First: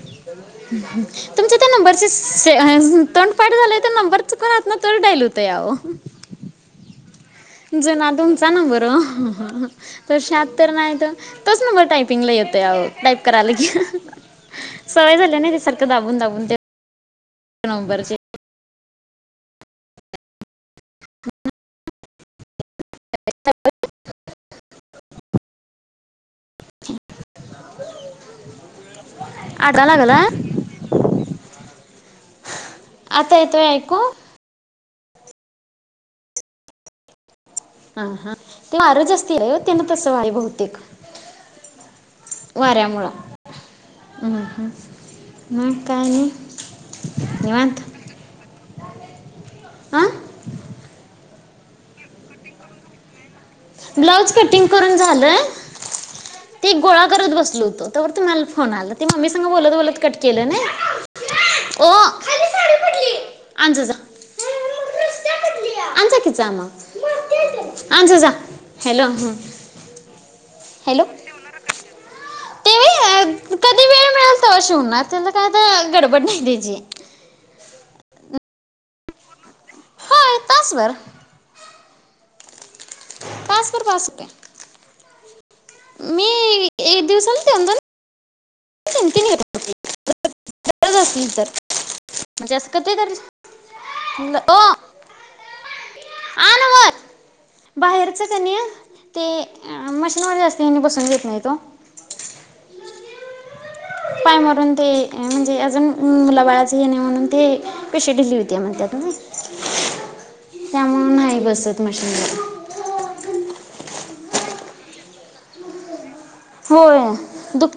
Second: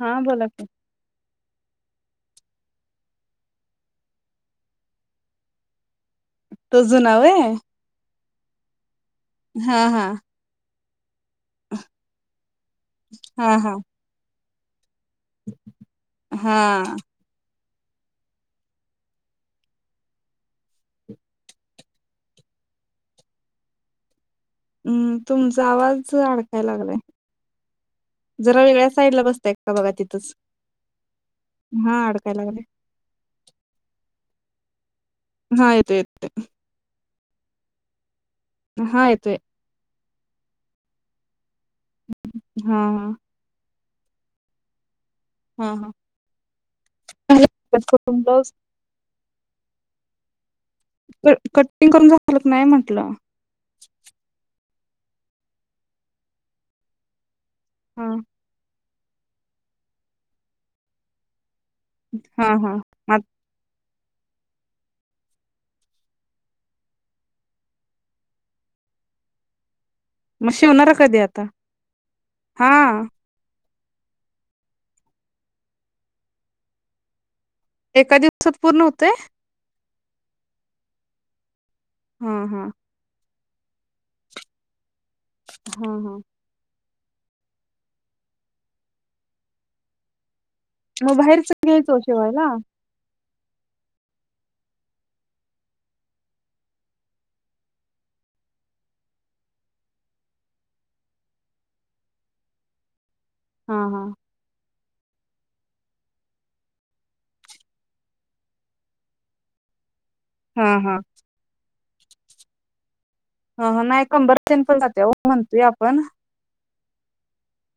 हा बोला की. तुमच्यात त्या नंबरचीच स्स तोंड पाठ झालं तो नंबर पण हातन तोच डालत होतय अहो. तो जुना व्हय जनादून चाना बर [unintelligible] हा हा तो शहात्तर नाय [unintelligible] तोच नंबर टाइपिंगला येतय आहो टाइप करा हा लागलंय हा की सवय झाल्या ना त्या सारखं दाबून दाबून ते हा. नंबरचे [inaudible] हूं तुमचा आवाज अडकायला लागलाय जरा वेगळ्याच साईडला बसताय का आता बघा लागला तिथच हा अडकाय लागलाय त्ता येतोय ऐकू हा येतोय येतोय. हा हा ते हा आरजस येतोय केलंय ओ त्यांन तस व्हालय बहुतेक हा वाऱ्यामुळं हं हू हा हा [unintelligible] आ क क कटिंग करून झालं का नाय म्हटलं ब्लाऊज कटिंग करून झालंय ते गोळा करत बस लो होतो हा तवर तुम्हाला फोन आला ते मम्मी संग बोलत बोलत कट केलं नय हा हा मं आत [inaudible] आण जा की जा मग मग ते दे आण जा जा हॅलो ह म शिवणारा कधी आता हा ते व्हय, अं, कधी वेळ मिळल तवा शिवणार त्याल काय आता गडबड नाय त्याजी एका दिवसात पूर्ण होतय. होय तासभर हा हा. तासभर बास की. हा हा. एक दिवसला ते दोन [inaudible] मग तर बाहेरच घ्यायच वो शिवायला. म्हणजे असं कधी तर ल वो आन वर बाहेरच कनी ते मशीनमध्ये जास्त वणी बसून घेत नाही वो हा हा. पाय मारून ते. म्हणजे अजून मुला बाळाचं हे नाही म्हणून ते पिशवी ढीली होतिया म्हणत्यात तुम्ही हम हा. मशीन ह ह नाही कंबर तेन पण जातीया हो म्हणतोय आपण होय.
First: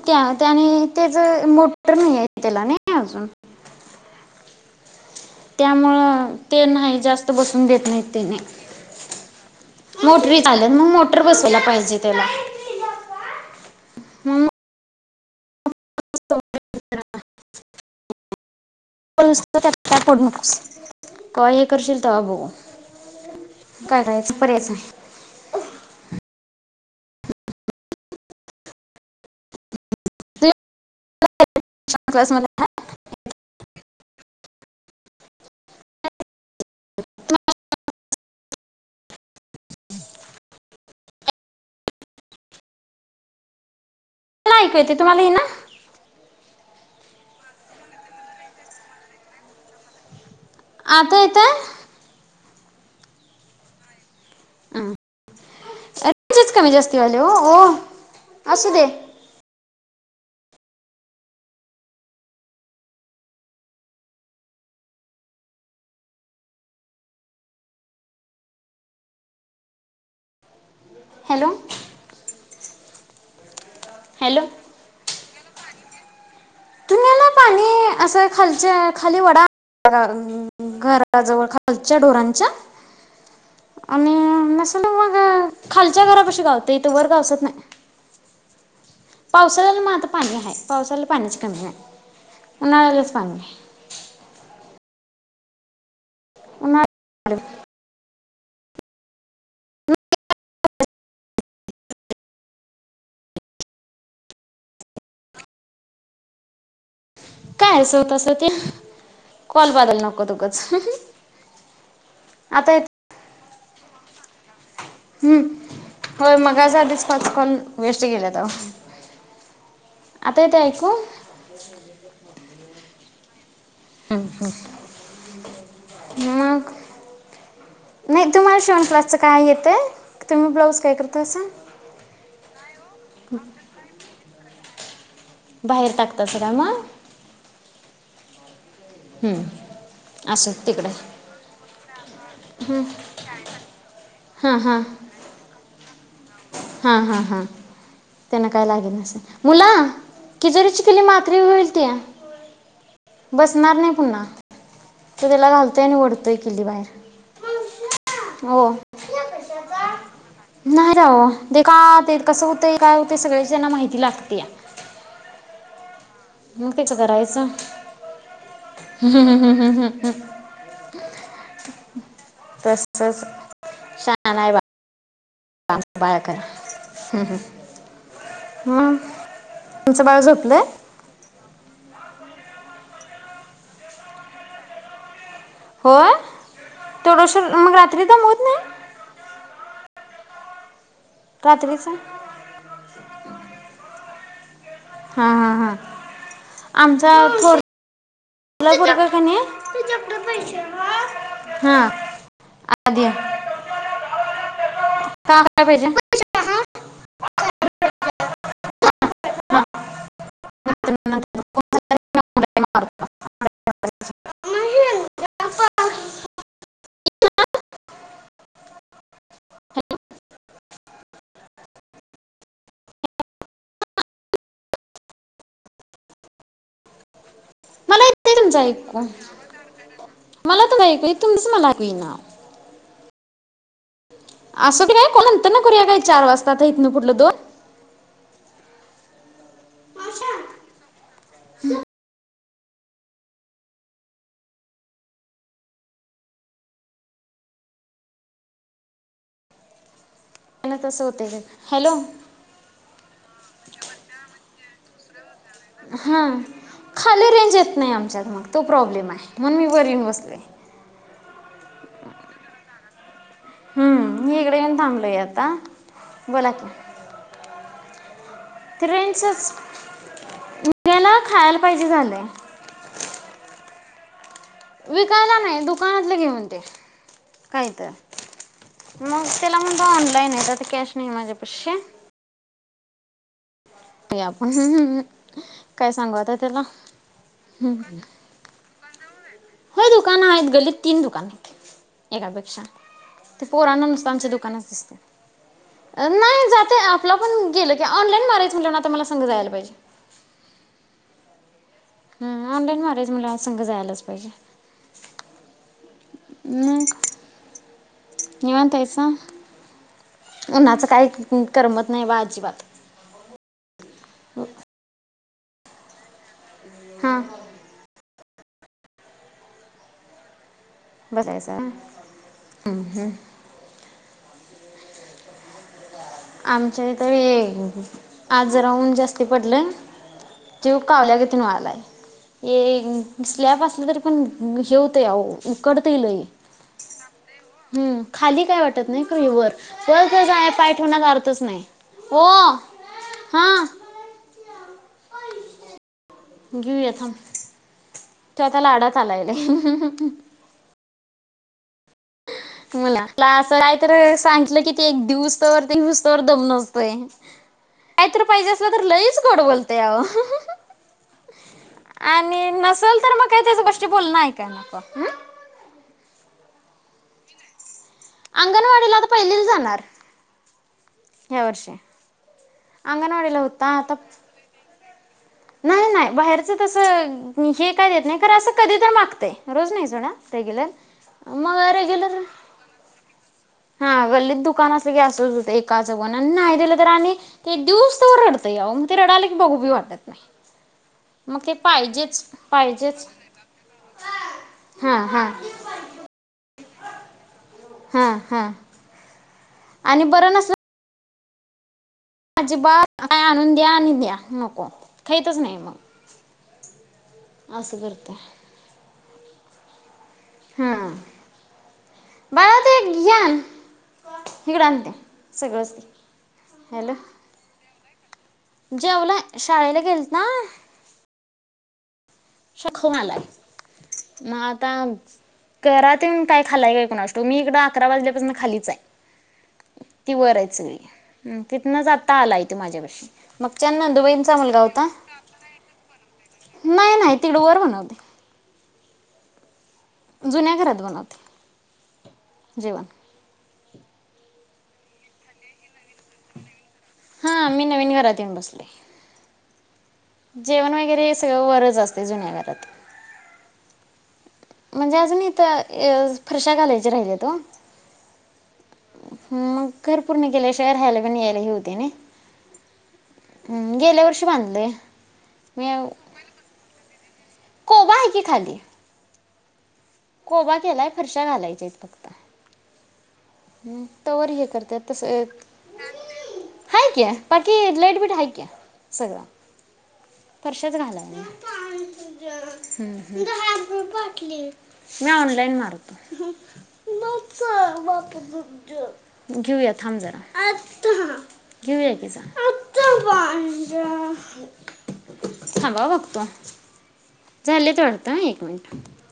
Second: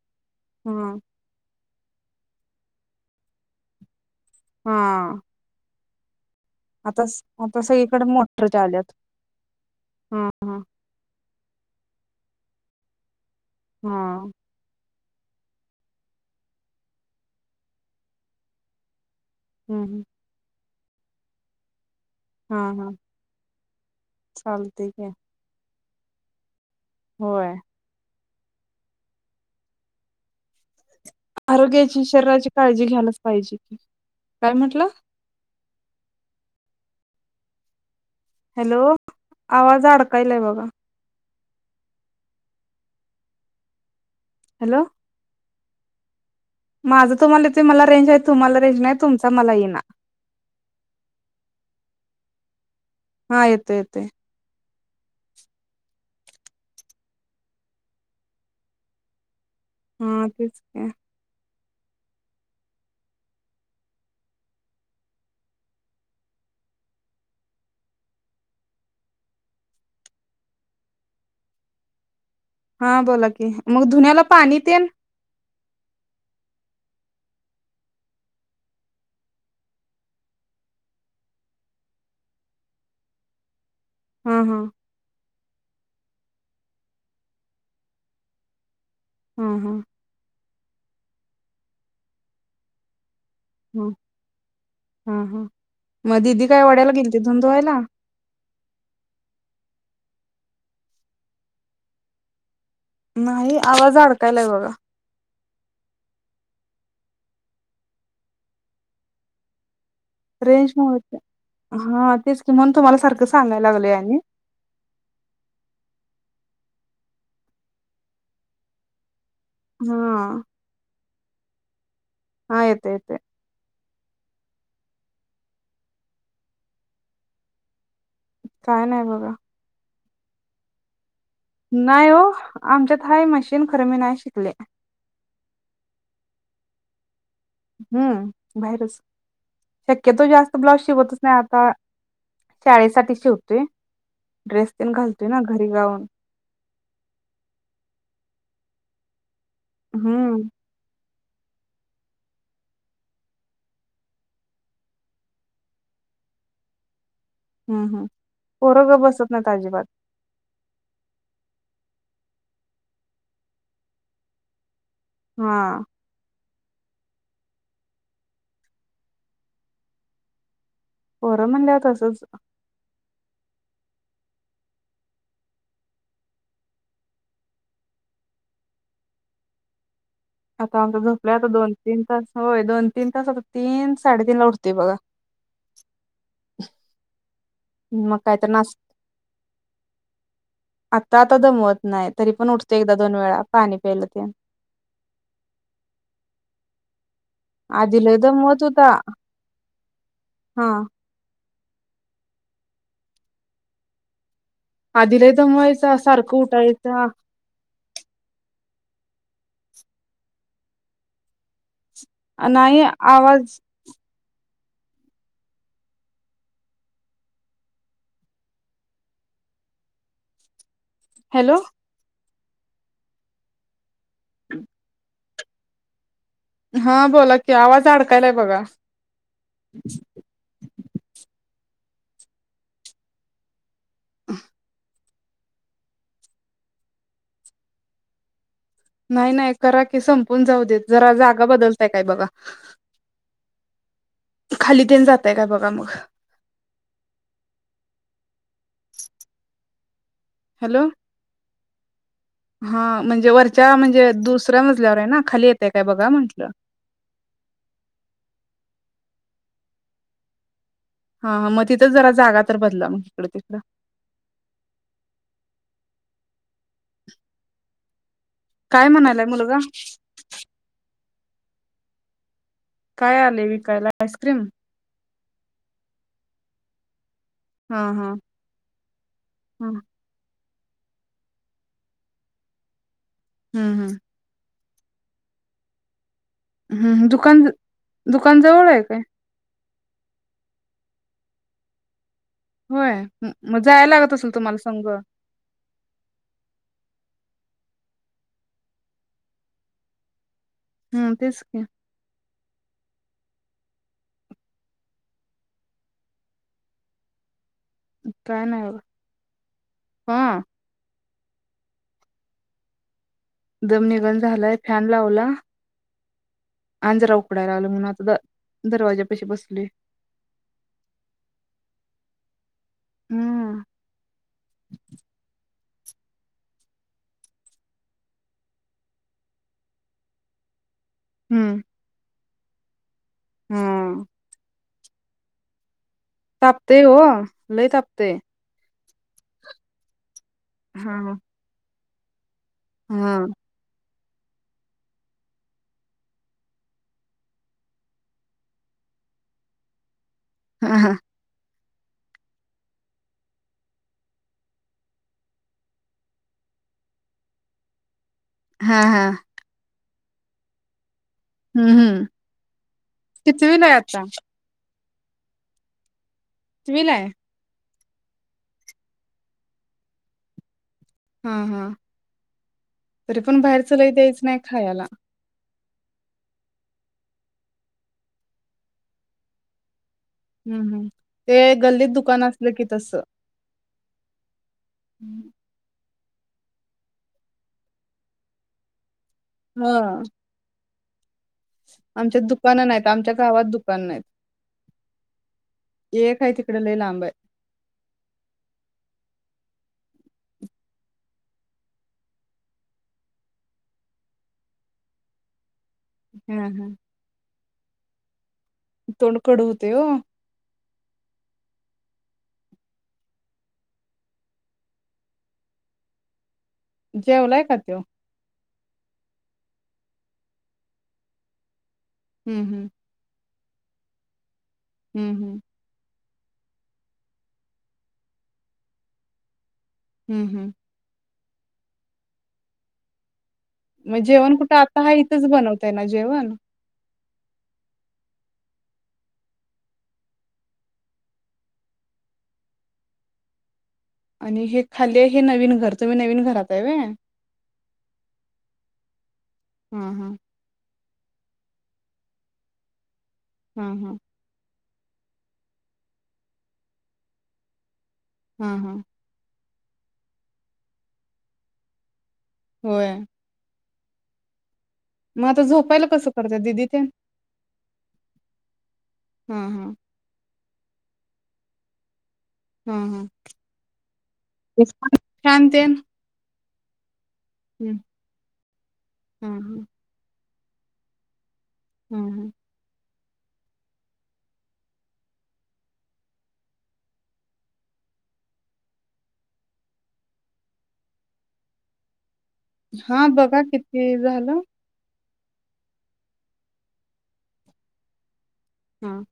त्या त्याने हम्म त्याच मोठ. [unintelligible] त्याला नाही अजून हा. त्यामुळं ते नाही आता स- जास्त आता बसून देत नाहीत सगळीकडे त्यांनी मोटरच्या आल्यात हा मोटरी हा झाल मग मोटर बसुन ते [unintelligible] पाहिजे त्याला हा. मग [inaudible] हम्म [unintelligible] काय हे करशील तवा बघु हा हा काय रायच पर्यायच चालते की नाय. होय. [inaudible] आरोग्याची क्लास मला शरीराची काळजी घ्यायलाच पाहिजे. काय म्हटलं. [inaudible] हॅलो आवाज अडकायलाय बघा. मला ऐकू हॅलो येतय तुम्हाला यईना. माझं तुम्हाला येतोय मला रेंज हाय. तुम्हाला रेंज नाय तुमचा मला येई ना. आता येतोय. हा येतोय येतोय. [unintelligible] कमी जास्ती ओ हो असू दे. हा तेच की. हॅलो. हा बोला की. मग धुन्याला हॅलो पाणी तेन धुण्याला पाणी असं खालच्या खाली वडा [unintelligible] घराजवळ खालच्या डोरांच्या. आणि हा हा नसल मग खाल च्या घरा पशी काय होतय ईथ वर पाऊस येत नाय. हा हा पावसाळ्याला म आता पाणी हाय पावसाला पाणीच उन्हाळ्यालाच पाणी नाही. [inaudible] मग दिदी काय वड्याला गेलती उन्हाळ्या धुनधुवायला? नाही आवाज अडकायलाय बघा. काय आहे स्वतः साठी कॉल बदल नको उगच. रेंज मुळचे हा तेच की म्हणून आता येत तुम्हाला सारखं सांगायला लागलेय आणि हम्म होय मग आज आधीच पाच कॉल वेस्ट गेलेत अहो. हा आता येतय ऐकू [inaudible] हा येतय येतय. मग. नाही तुम्हाला शिवण काय नाही क्लासचं काय येतंय? तुम्ही ब्लाऊज काय कर नाहीवो आमच्यात हाय मशीन खर मी नाय शिकले. बाहेर टाकतासा काय म? हम्म. बाहेरच शक्यतो असो जास्त ब्लाउज तिकडे शिवतच नाही आता शाळेसाठी शिवतोय हां ड्रेस तेन घालतोय ना घरी गाऊन हा हा हा त्यांना काय लागेल नसेल. मुला हम्म तिजोरीचि किल्ली मा री होईल की बसणार नाही पुन्हा. तो त्याला घालतोय आणि ओढतोय किल्ली बाहेर. हम्म हम् हो पोर गबसत नाहीत अजिबात. नाही राव ते का ते कसं होतंय काय होत सगळ्याची त्यांना माहिती लागतीया. हा. मकीच करायच ह्् हम् हम्म हम्म हम् पोर मणल्यावर तसंच. तच शान आहे वा बाया ह आता आमचा झोपलाय आता दोन तीन तास होय दोन तीन तास आता तीन साडेतीन ला उठतेय बघा. होय! तेढ [unintelligible] मगं काय तर नास आता आता दमवत रात्रीचा नाही तरी पण उठते एकदा दोन वेळा पाणी प्यायलं. [unintelligible] हा हा हा आमचं. आधी लय दमवत होता हा [unintelligible] हा आधी. आधी लई का काय पाहिजे दमवायचा सारखं उठायचा. ह [unintelligible] नाही आवाज. [unintelligible] हॅलो. [unintelligible] हा बोला की आवाज आड येत तुमचं ऐकू मला तुमचं ऐकू तुमचं मला. येईना. असं बी नाही कॉल नंतर करूय, चार वाजतात हितल फूडल दोन. नाही नाही. करा की संपून जाऊ देतत. जरा जागा बदलताय काय बघा. खाली तेन जातय का बघा मग, बघूया हॅलो तसं होतया का हॅलो. हा म्हणजे वरच्या म्हणजे दुसऱ्या मजल्यावर आहे ना खाली- काय बघा हा म्हंटलं खाली रेंज येत नाही आमच्यात मग तो प्रॉब्लेम आहे. म्हणुन मी वर येऊन बसते. हा हा मग तिथंच जरा जागा तर बदला मगं. हम्म मी इकडे येऊन थांबलोय आता. बोला आता. काय म्हणायलाय मुलगा. मुलग्याला खायला पाहिजे झालंय. काय आले विकायला आईस्क्रीम,. विकायला नाही दुकानातले घेऊन दे. काय हा तर हा मग त्याला ह म्हण ऑनलाईन आहे. कॅश नाही माझे पशी. हम्म हम्म. काय सांगू आता. त्याला हम्म दुकान दुकान जवळ आहे. काय? हो दुकानं आहेत. गल्लीत तीन दुकान आहेत. एकापेक्षा होय म- ते मग पोराना जायला नुसत लागत आमच्या असेल तुम्हाला दुकानाच संघ दिसते नाही जाते आपल आपण. पण गेल की ऑनलाईन मारायच म्हनल्यावर आता मला संग जायला पाहिजे. हम्म तेच की. ह ऑनलाईन मारायच म्हणण्यावर मला संघ जायलाच पाहिजे मग काय नाही निवांत बघा हाईसा. हा उन्हाचं काय? करमत नाही बा अजिबात दम निघन झालाय फॅन लावला. आणि जरा हां उकडायला लागलं आता म्हणून दरवाज्यापाशी बसले. बसलायस होय. हम ह. हम्म आमच्या इथ वे जीव कावल्या किती हम्म नळालाय- ये स्लॅब असलं तरी हम्म पण हे होतय. ते आ उकड तापतय ओ लई हम्म तापतय. खाली काय नाही वर कोणाला अर्थच नाही. हो. हम्म. घेऊया थांब तो आता लाडात आलाय लय. हा हा मला तला असं काय तर सांगितलं कि ते एक दिवुस तवर ते घिवुसतवर दम नसतोय. काय तर पाहिजे असलं हा तर हा लईच गोड बोल. ते अहो हम्म हम्म आणि नसल तर मग काही त्याच्या कितवीला आहे गोष्टी आता बोलणं ऐकाय नको. कितवीलाय? अंगणवाडीला आता पहिलीला जाणार. हा ह्या हा वर्षी तरी अंगणवाडीला पण होता बाहेरच लय आता द्यायचं नाही खायाला. नाही नाही बाहेरच तस हे काय देत नाही. असं कधी तर मागतय रोज नाही सोडा. ते हम्म गेले हम्म ते मग गल्लीत रेग्युलर दुकान असलं की तसं हा गल्लीत दुकान असल की असंच हुतय एका अं. नाई दिलं तर आणि ते दिवुसतवर रडतय अवो ते रडाल की बघु बी वाटत हा नाय आमच्यात दुकानं नाहीत. पाहिजेच आमच्या गावात दुकानं नाहीत. हा हा एक हाय तिकड लय लांब हाय. हां हां आणि बरं नसत. अजिबात काय आणून द्या आणि द्या नको. खाईतच नाई. अं असं करताय. तोंड कडु हुतय वो! हां. बाळा ते एक घेआन हिकडआण ते सगळंच. जेवलाय का त्यो? जेवलाय. शाळेला गेलता- हम्म हम्म शखमलाय मात. काम हम्म हम्म करात हूं. काय खालाय काय कुणास ठाउक? मी इकडं अकरा वाजल्यापासून खालीच हाय. ती वर हम्म हम्म. हाईत सगळी. तिथनंच आता आलाय तो माझ्याबशी. म जेवण कुठं? आता हाय इथंच बनवताय ना जेवण. नाही नाही तिकडं वर बनवतेय. जुन्या घरात बनवतेय. जेवण. आणि हे खाली हाय हे नवीन घर, तुम्ही नवीन घरात हाय व्हय. हां मी नवीन घरात येऊन बसलेय. हा हा जेवण वगैरे सगळं वरच असतय जुन्या घरात. ह हं म्हणजे अजुन इथं अ फरशा घालायच्या राहिल्यात वो. हं हं मग घर पूर्ण केल्याशिवाय, राहायला पण यायला हे हुतय नने व्हय. हं गेल्या वर्षी बांधलय. म आता झोपायला कसं करत्यात दिदी तेण? कोबा आहे की खाली हं हं कोबा केलाय, फरशा घालायच्या हाइत. हूं हूं तवर हे करत्यात तसं फॅन तेन? हाय की. बाकी, हम्म लाईट बीट हाय की सगळं. हा हा फरशारच घालाया हम्म हम्म. मी ऑनलाईन मारतो, घेऊया थांब जरा घेऊया की जा. हा बघा किती झालं? थांबा हा बघतो, झालेत वाटतं एक, हा. [unintelligible]